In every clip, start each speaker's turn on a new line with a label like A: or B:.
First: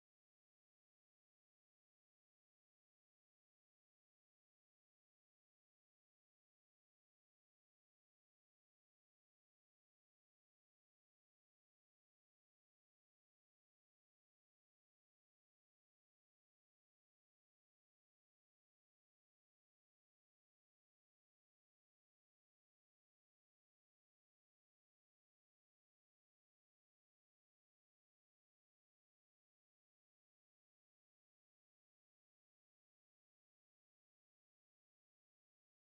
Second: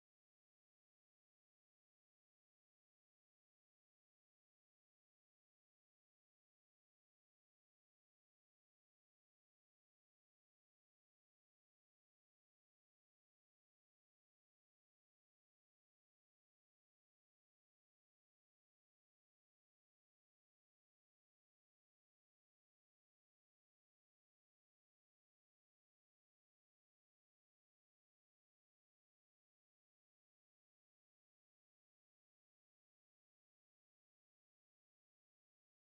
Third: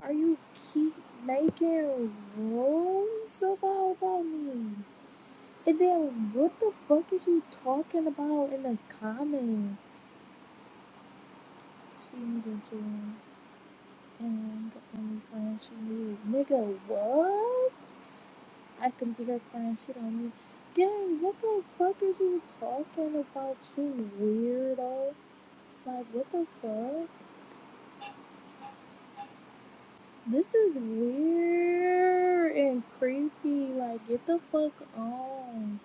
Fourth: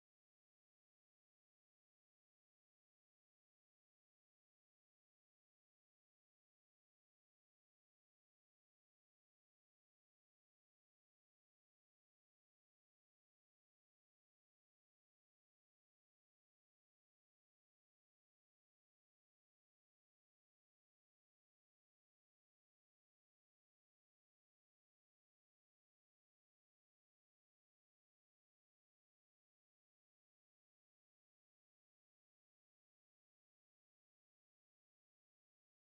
A: Are you keep making rules about, about me? And then what the fuck is you talking about in the comments? She needed you and the only friend she needed. Nigga, what? I can be her friend, she don't need Gang, what the fuck is you talking about, you weirdo? Like, what the fuck? This is weird and creepy. Like, get the fuck on.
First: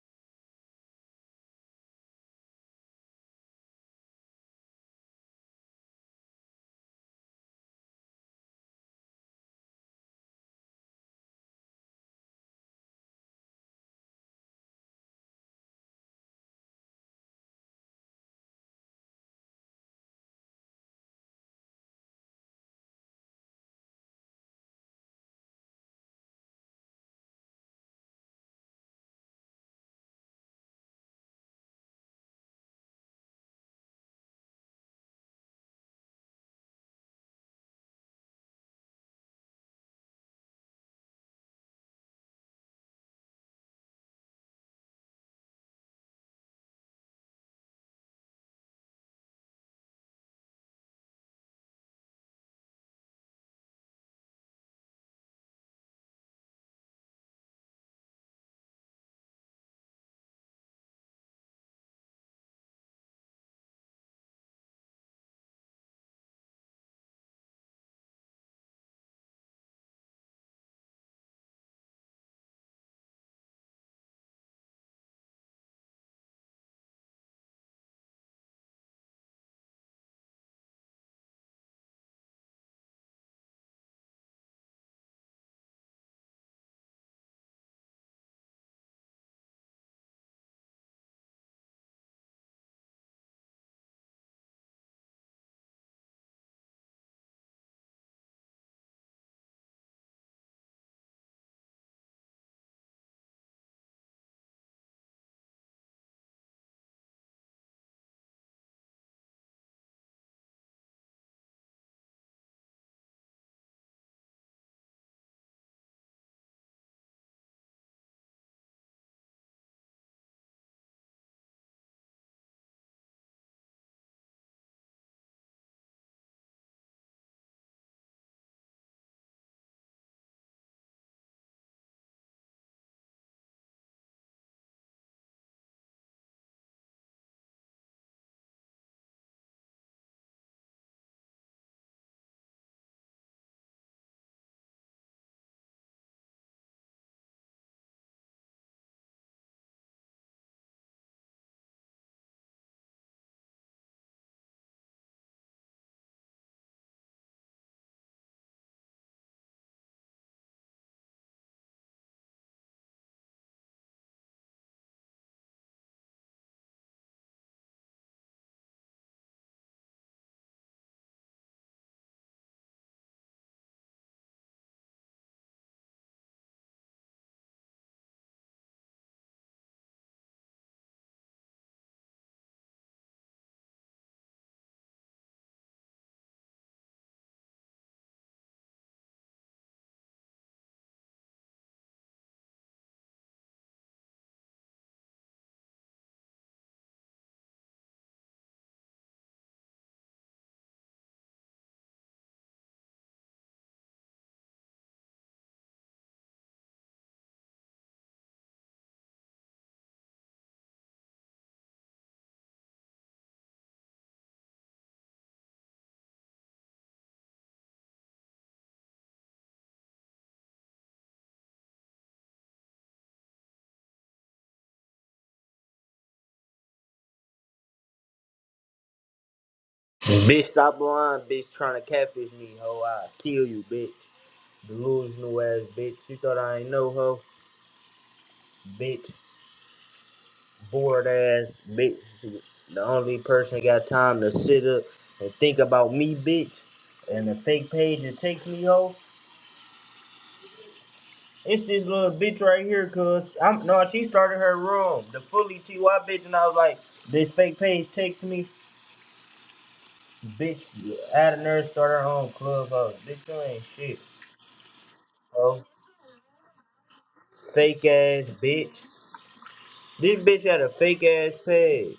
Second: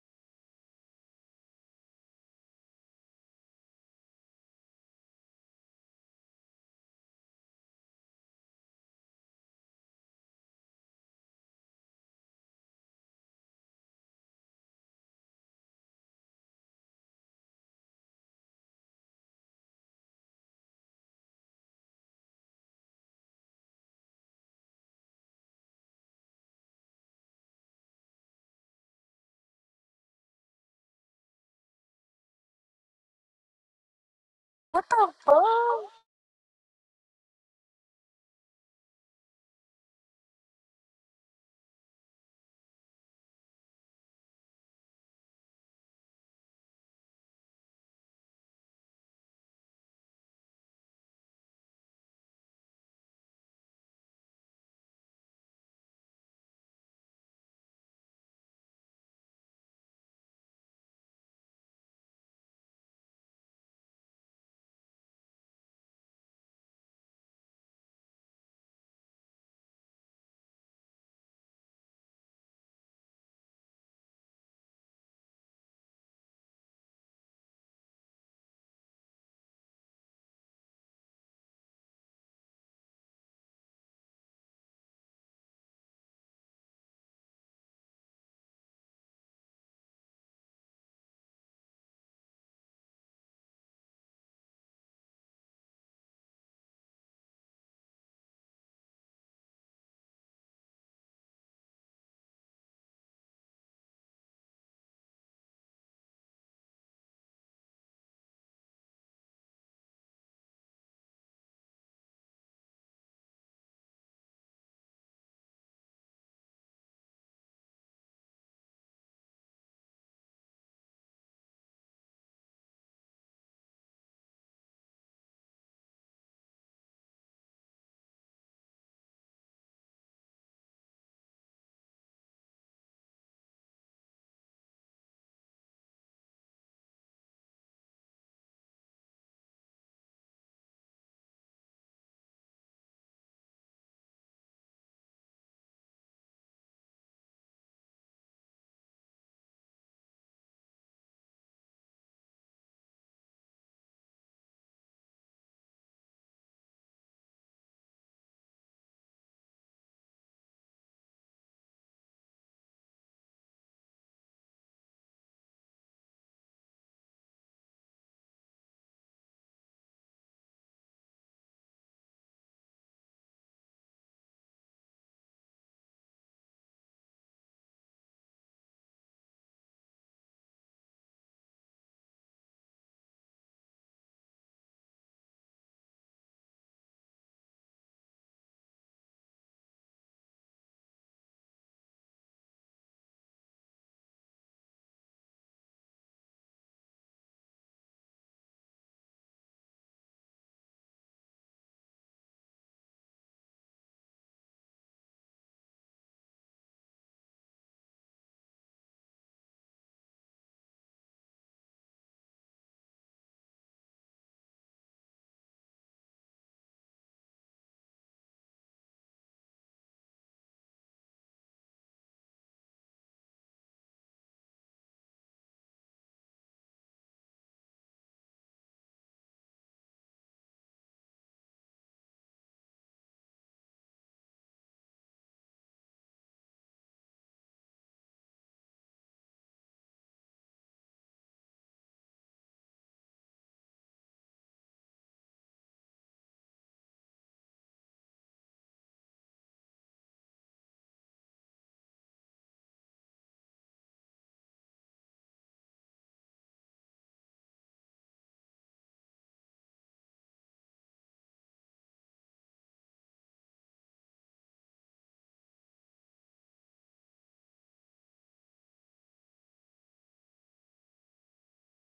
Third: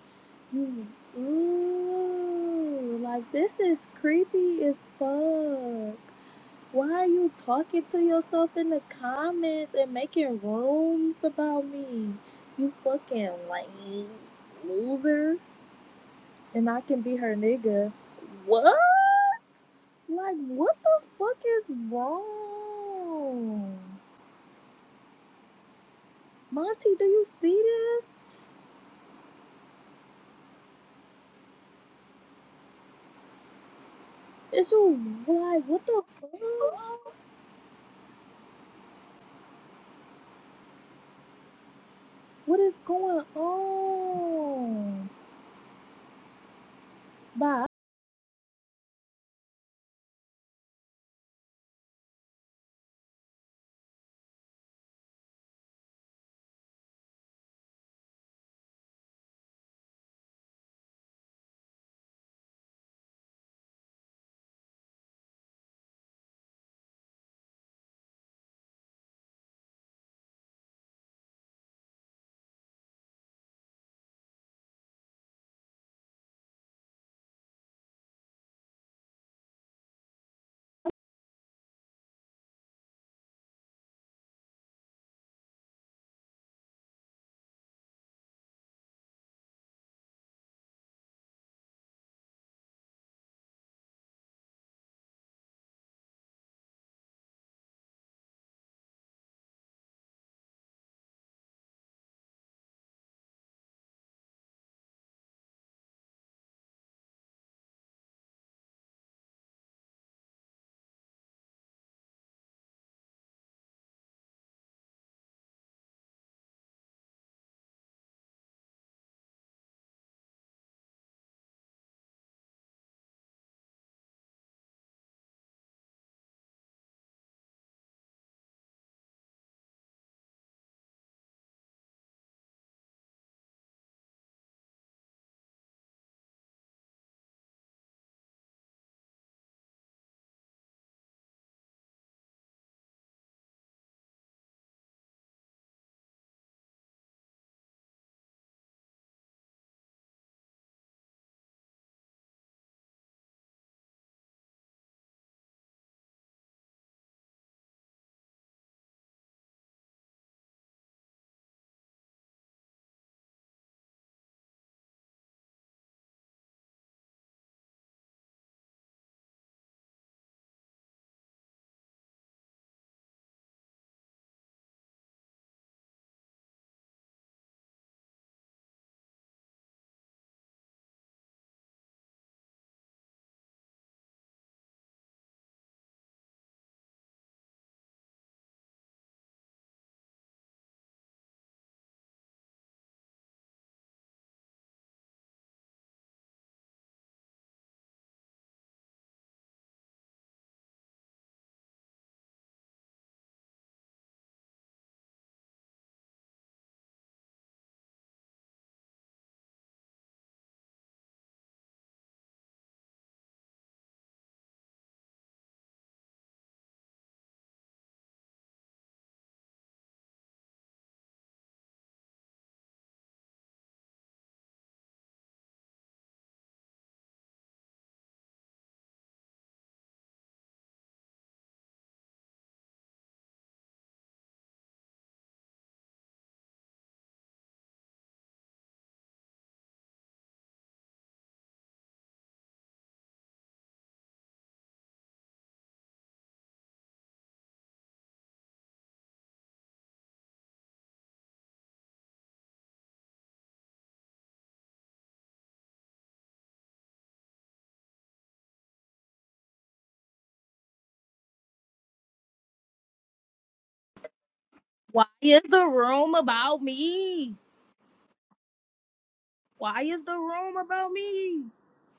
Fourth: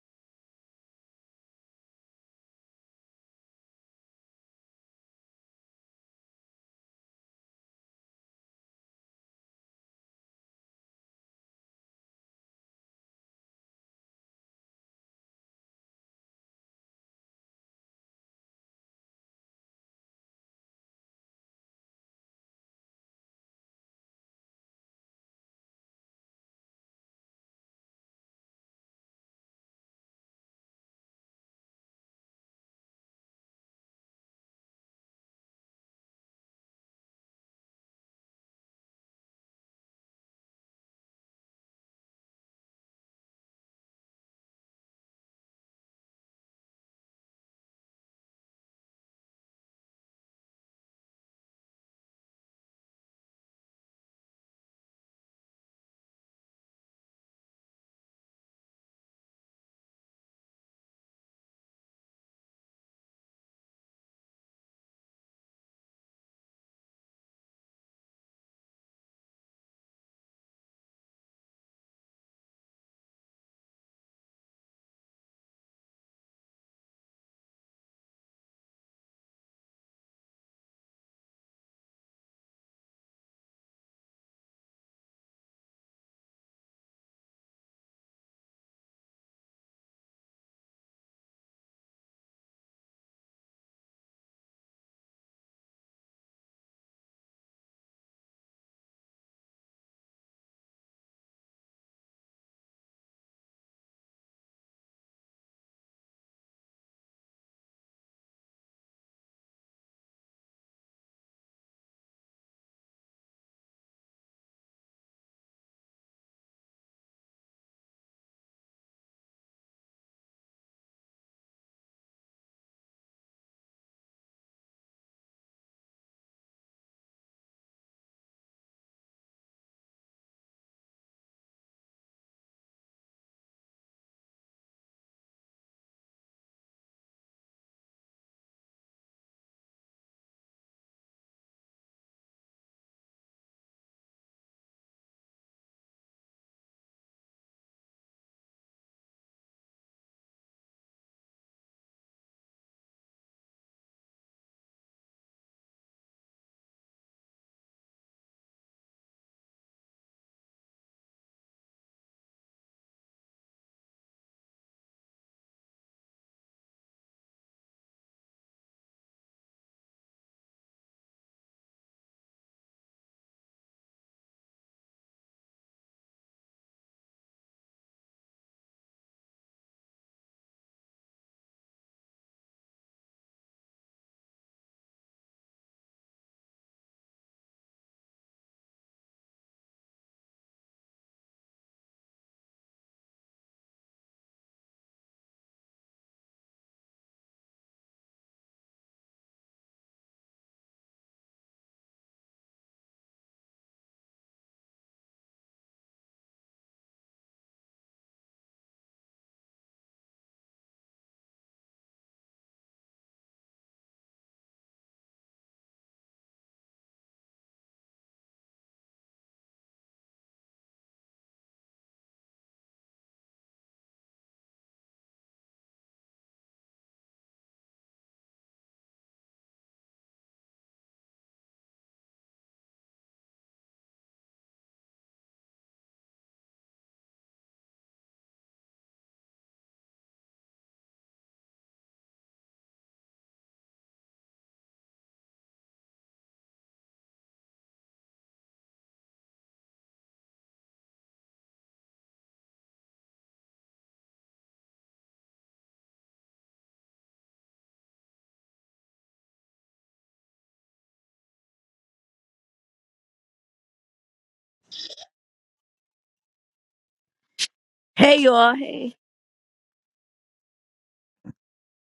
A: You- Ooh, like this is creepy as fuck. Why are you talking to yourself in the comments and making rooms about me? You fucking lame loser. And I can be her nigga. What? Like, what the fuck is wrong? Monty, do you see this? Is you
B: What the
A: like,
B: fuck?
A: what the fuck? What is going on? Bye.
C: Bitch, stop lying, bitch, trying to catfish me, ho. I kill you, bitch. Delusional ass bitch. You thought I ain't know, ho. Bitch, bored ass bitch. The only person got time to sit up and think about me, bitch. And the fake page that takes me, ho. It's this little bitch right here, cuz. I'm no, she started her room. The fully TY bitch, and I was like, this fake page takes me, bitch. Out of nerd, start her own clubhouse. Bitch, you ain't shit,
A: Why is
C: ho
A: the room about me?
C: fake
D: Hey
C: ass
D: y'all,
C: bitch.
D: hey.
A: Why is the
C: This bitch
A: room
C: had a
A: about
C: fake ass
A: me?
C: peg.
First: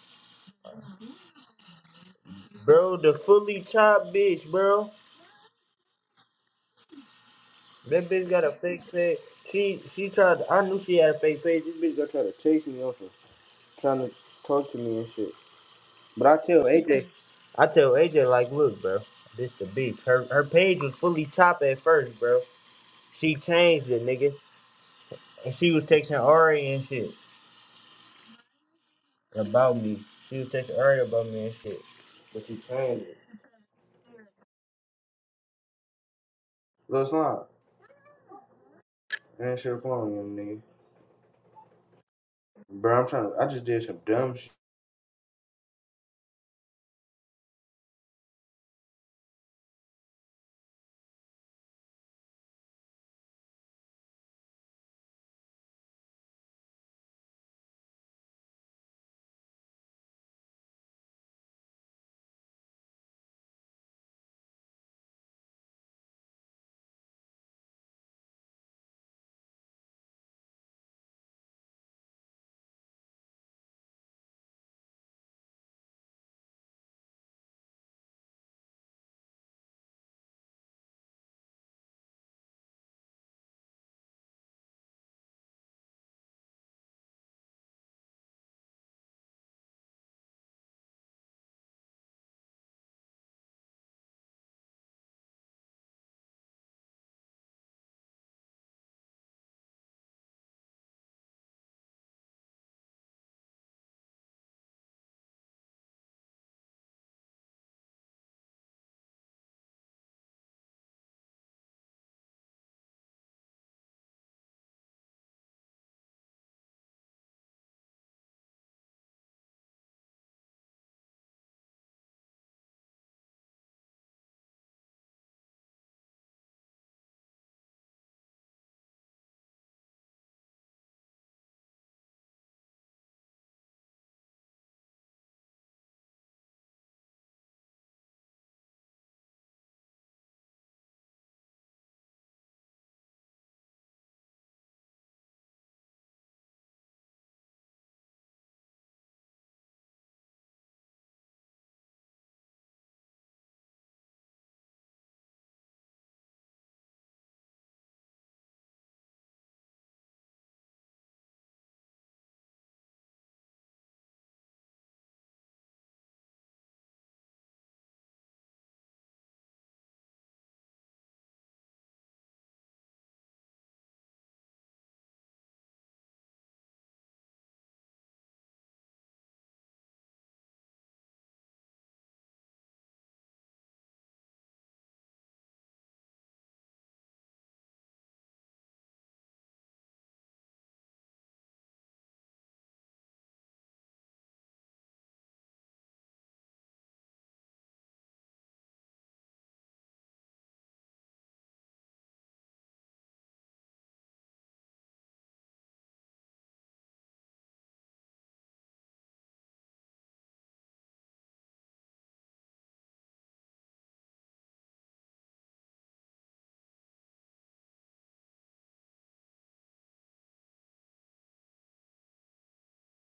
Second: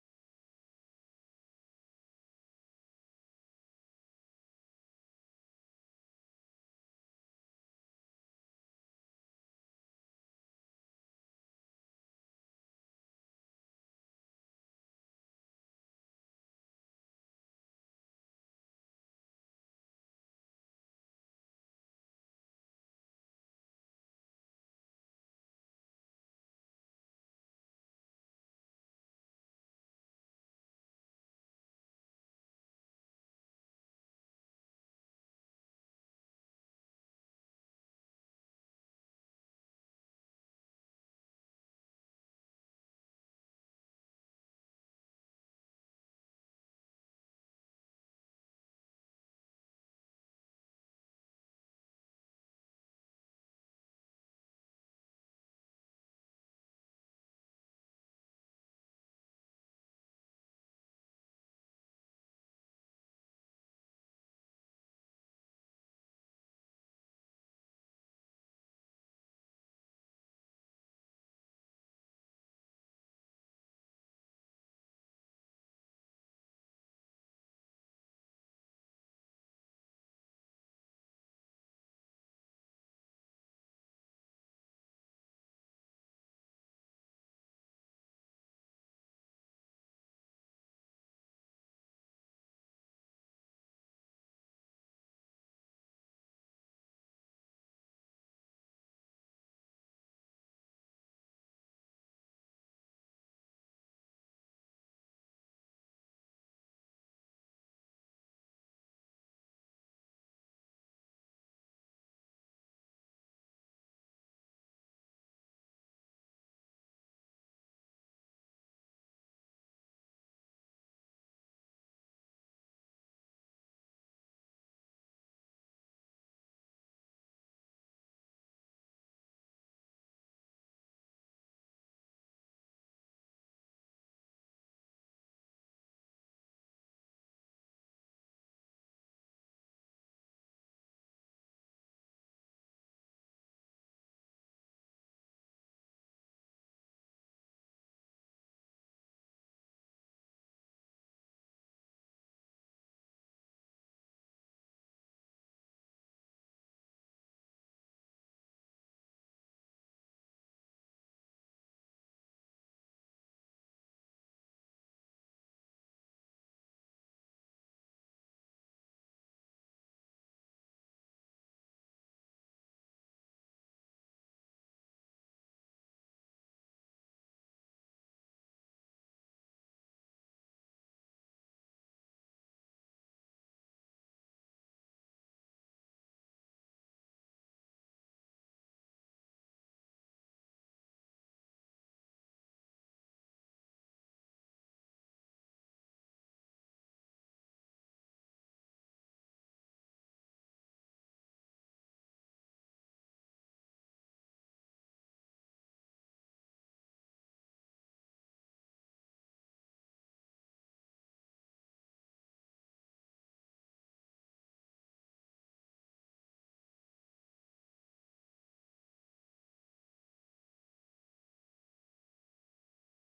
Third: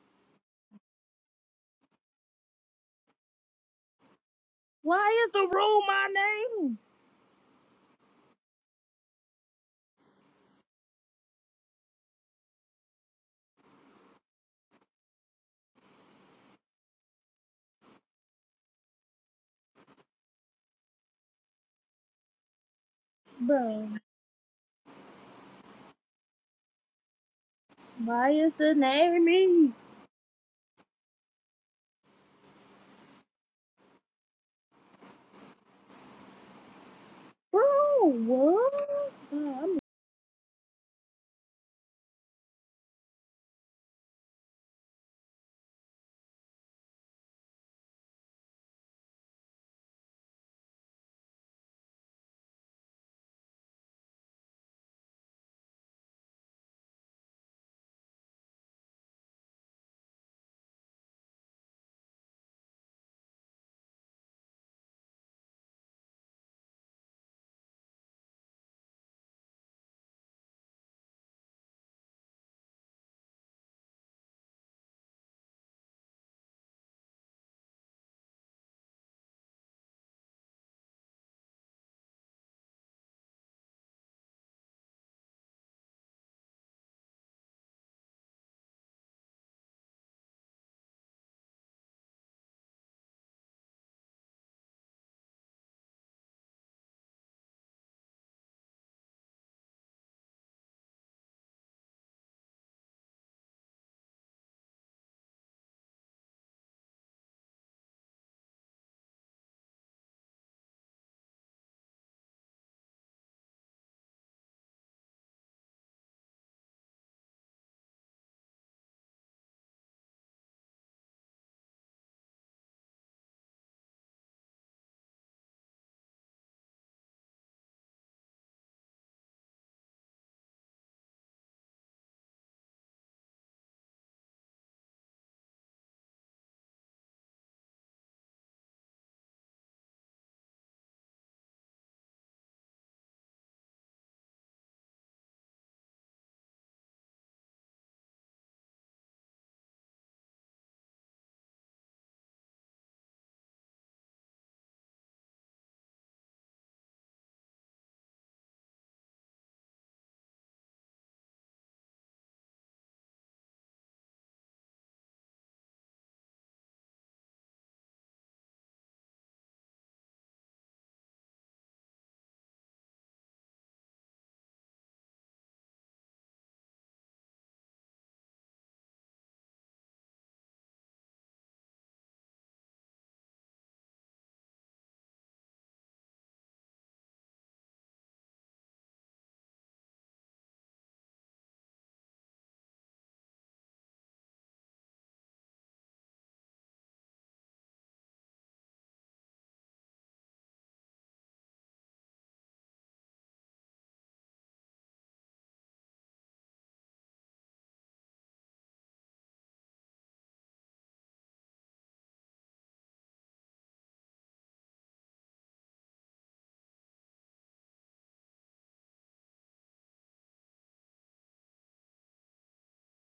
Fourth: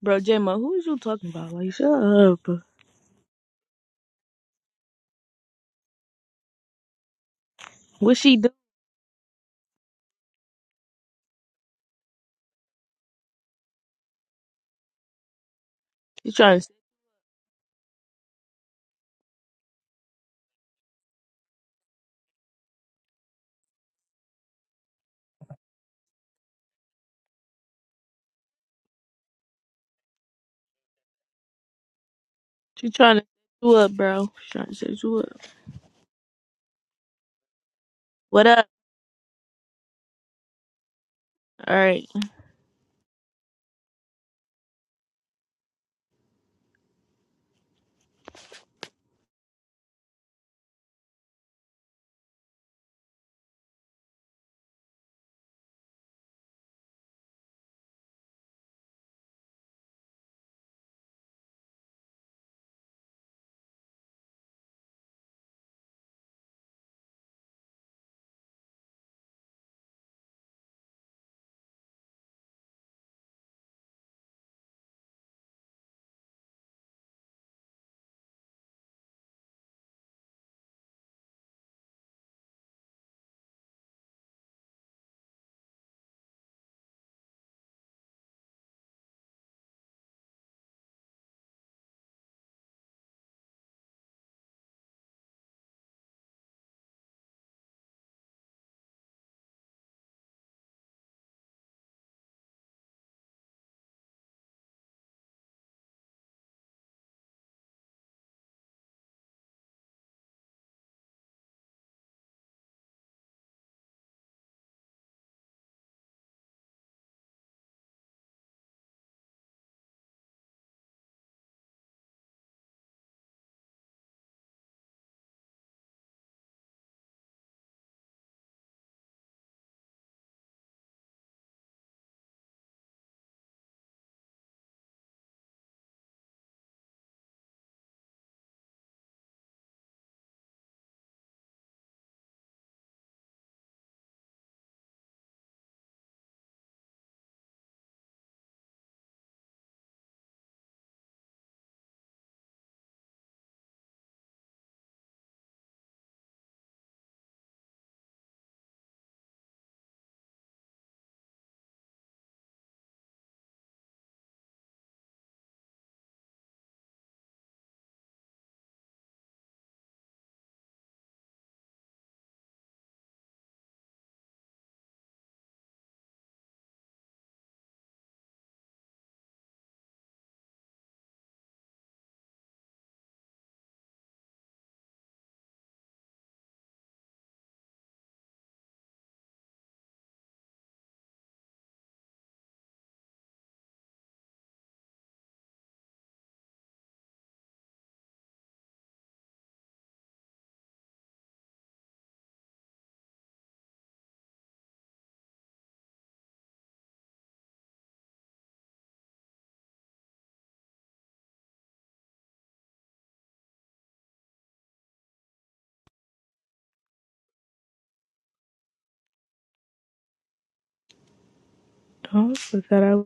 D: Bro Jamo, who is you talking about? Like shut up.
C: Bro, the fully chopped bitch, bro.
A: Why is the room my name?
C: That
D: What
C: bitch
D: she
C: got
D: do?
C: a fake peg. She she tried to, I knew she had a fake peg. This bitch gonna try to chase me off her, trying to talk to me and shit. But
D: She
C: I
D: trying
C: tell
D: to
C: AJ, I tell AJ like, look, bro, this the beef. Her her page was fully chopped at first, bro. She
A: Bro.
C: changed it, nigga. And she was texting Ari and shit
A: Why is the name me?
C: about me. She was texting Ari about me and shit. But she
D: she
C: changed
D: trying
C: it.
D: to set you up, bro. She trying to set you up.
C: Lil Slime,
A: Bro,
D: What up?
A: what? Bro,
C: answer
A: I'm
C: your phone, young nigga.
D: Alright.
C: Bro, I'm trying to. I just did some dumb shit.
D: Oh, I forgot I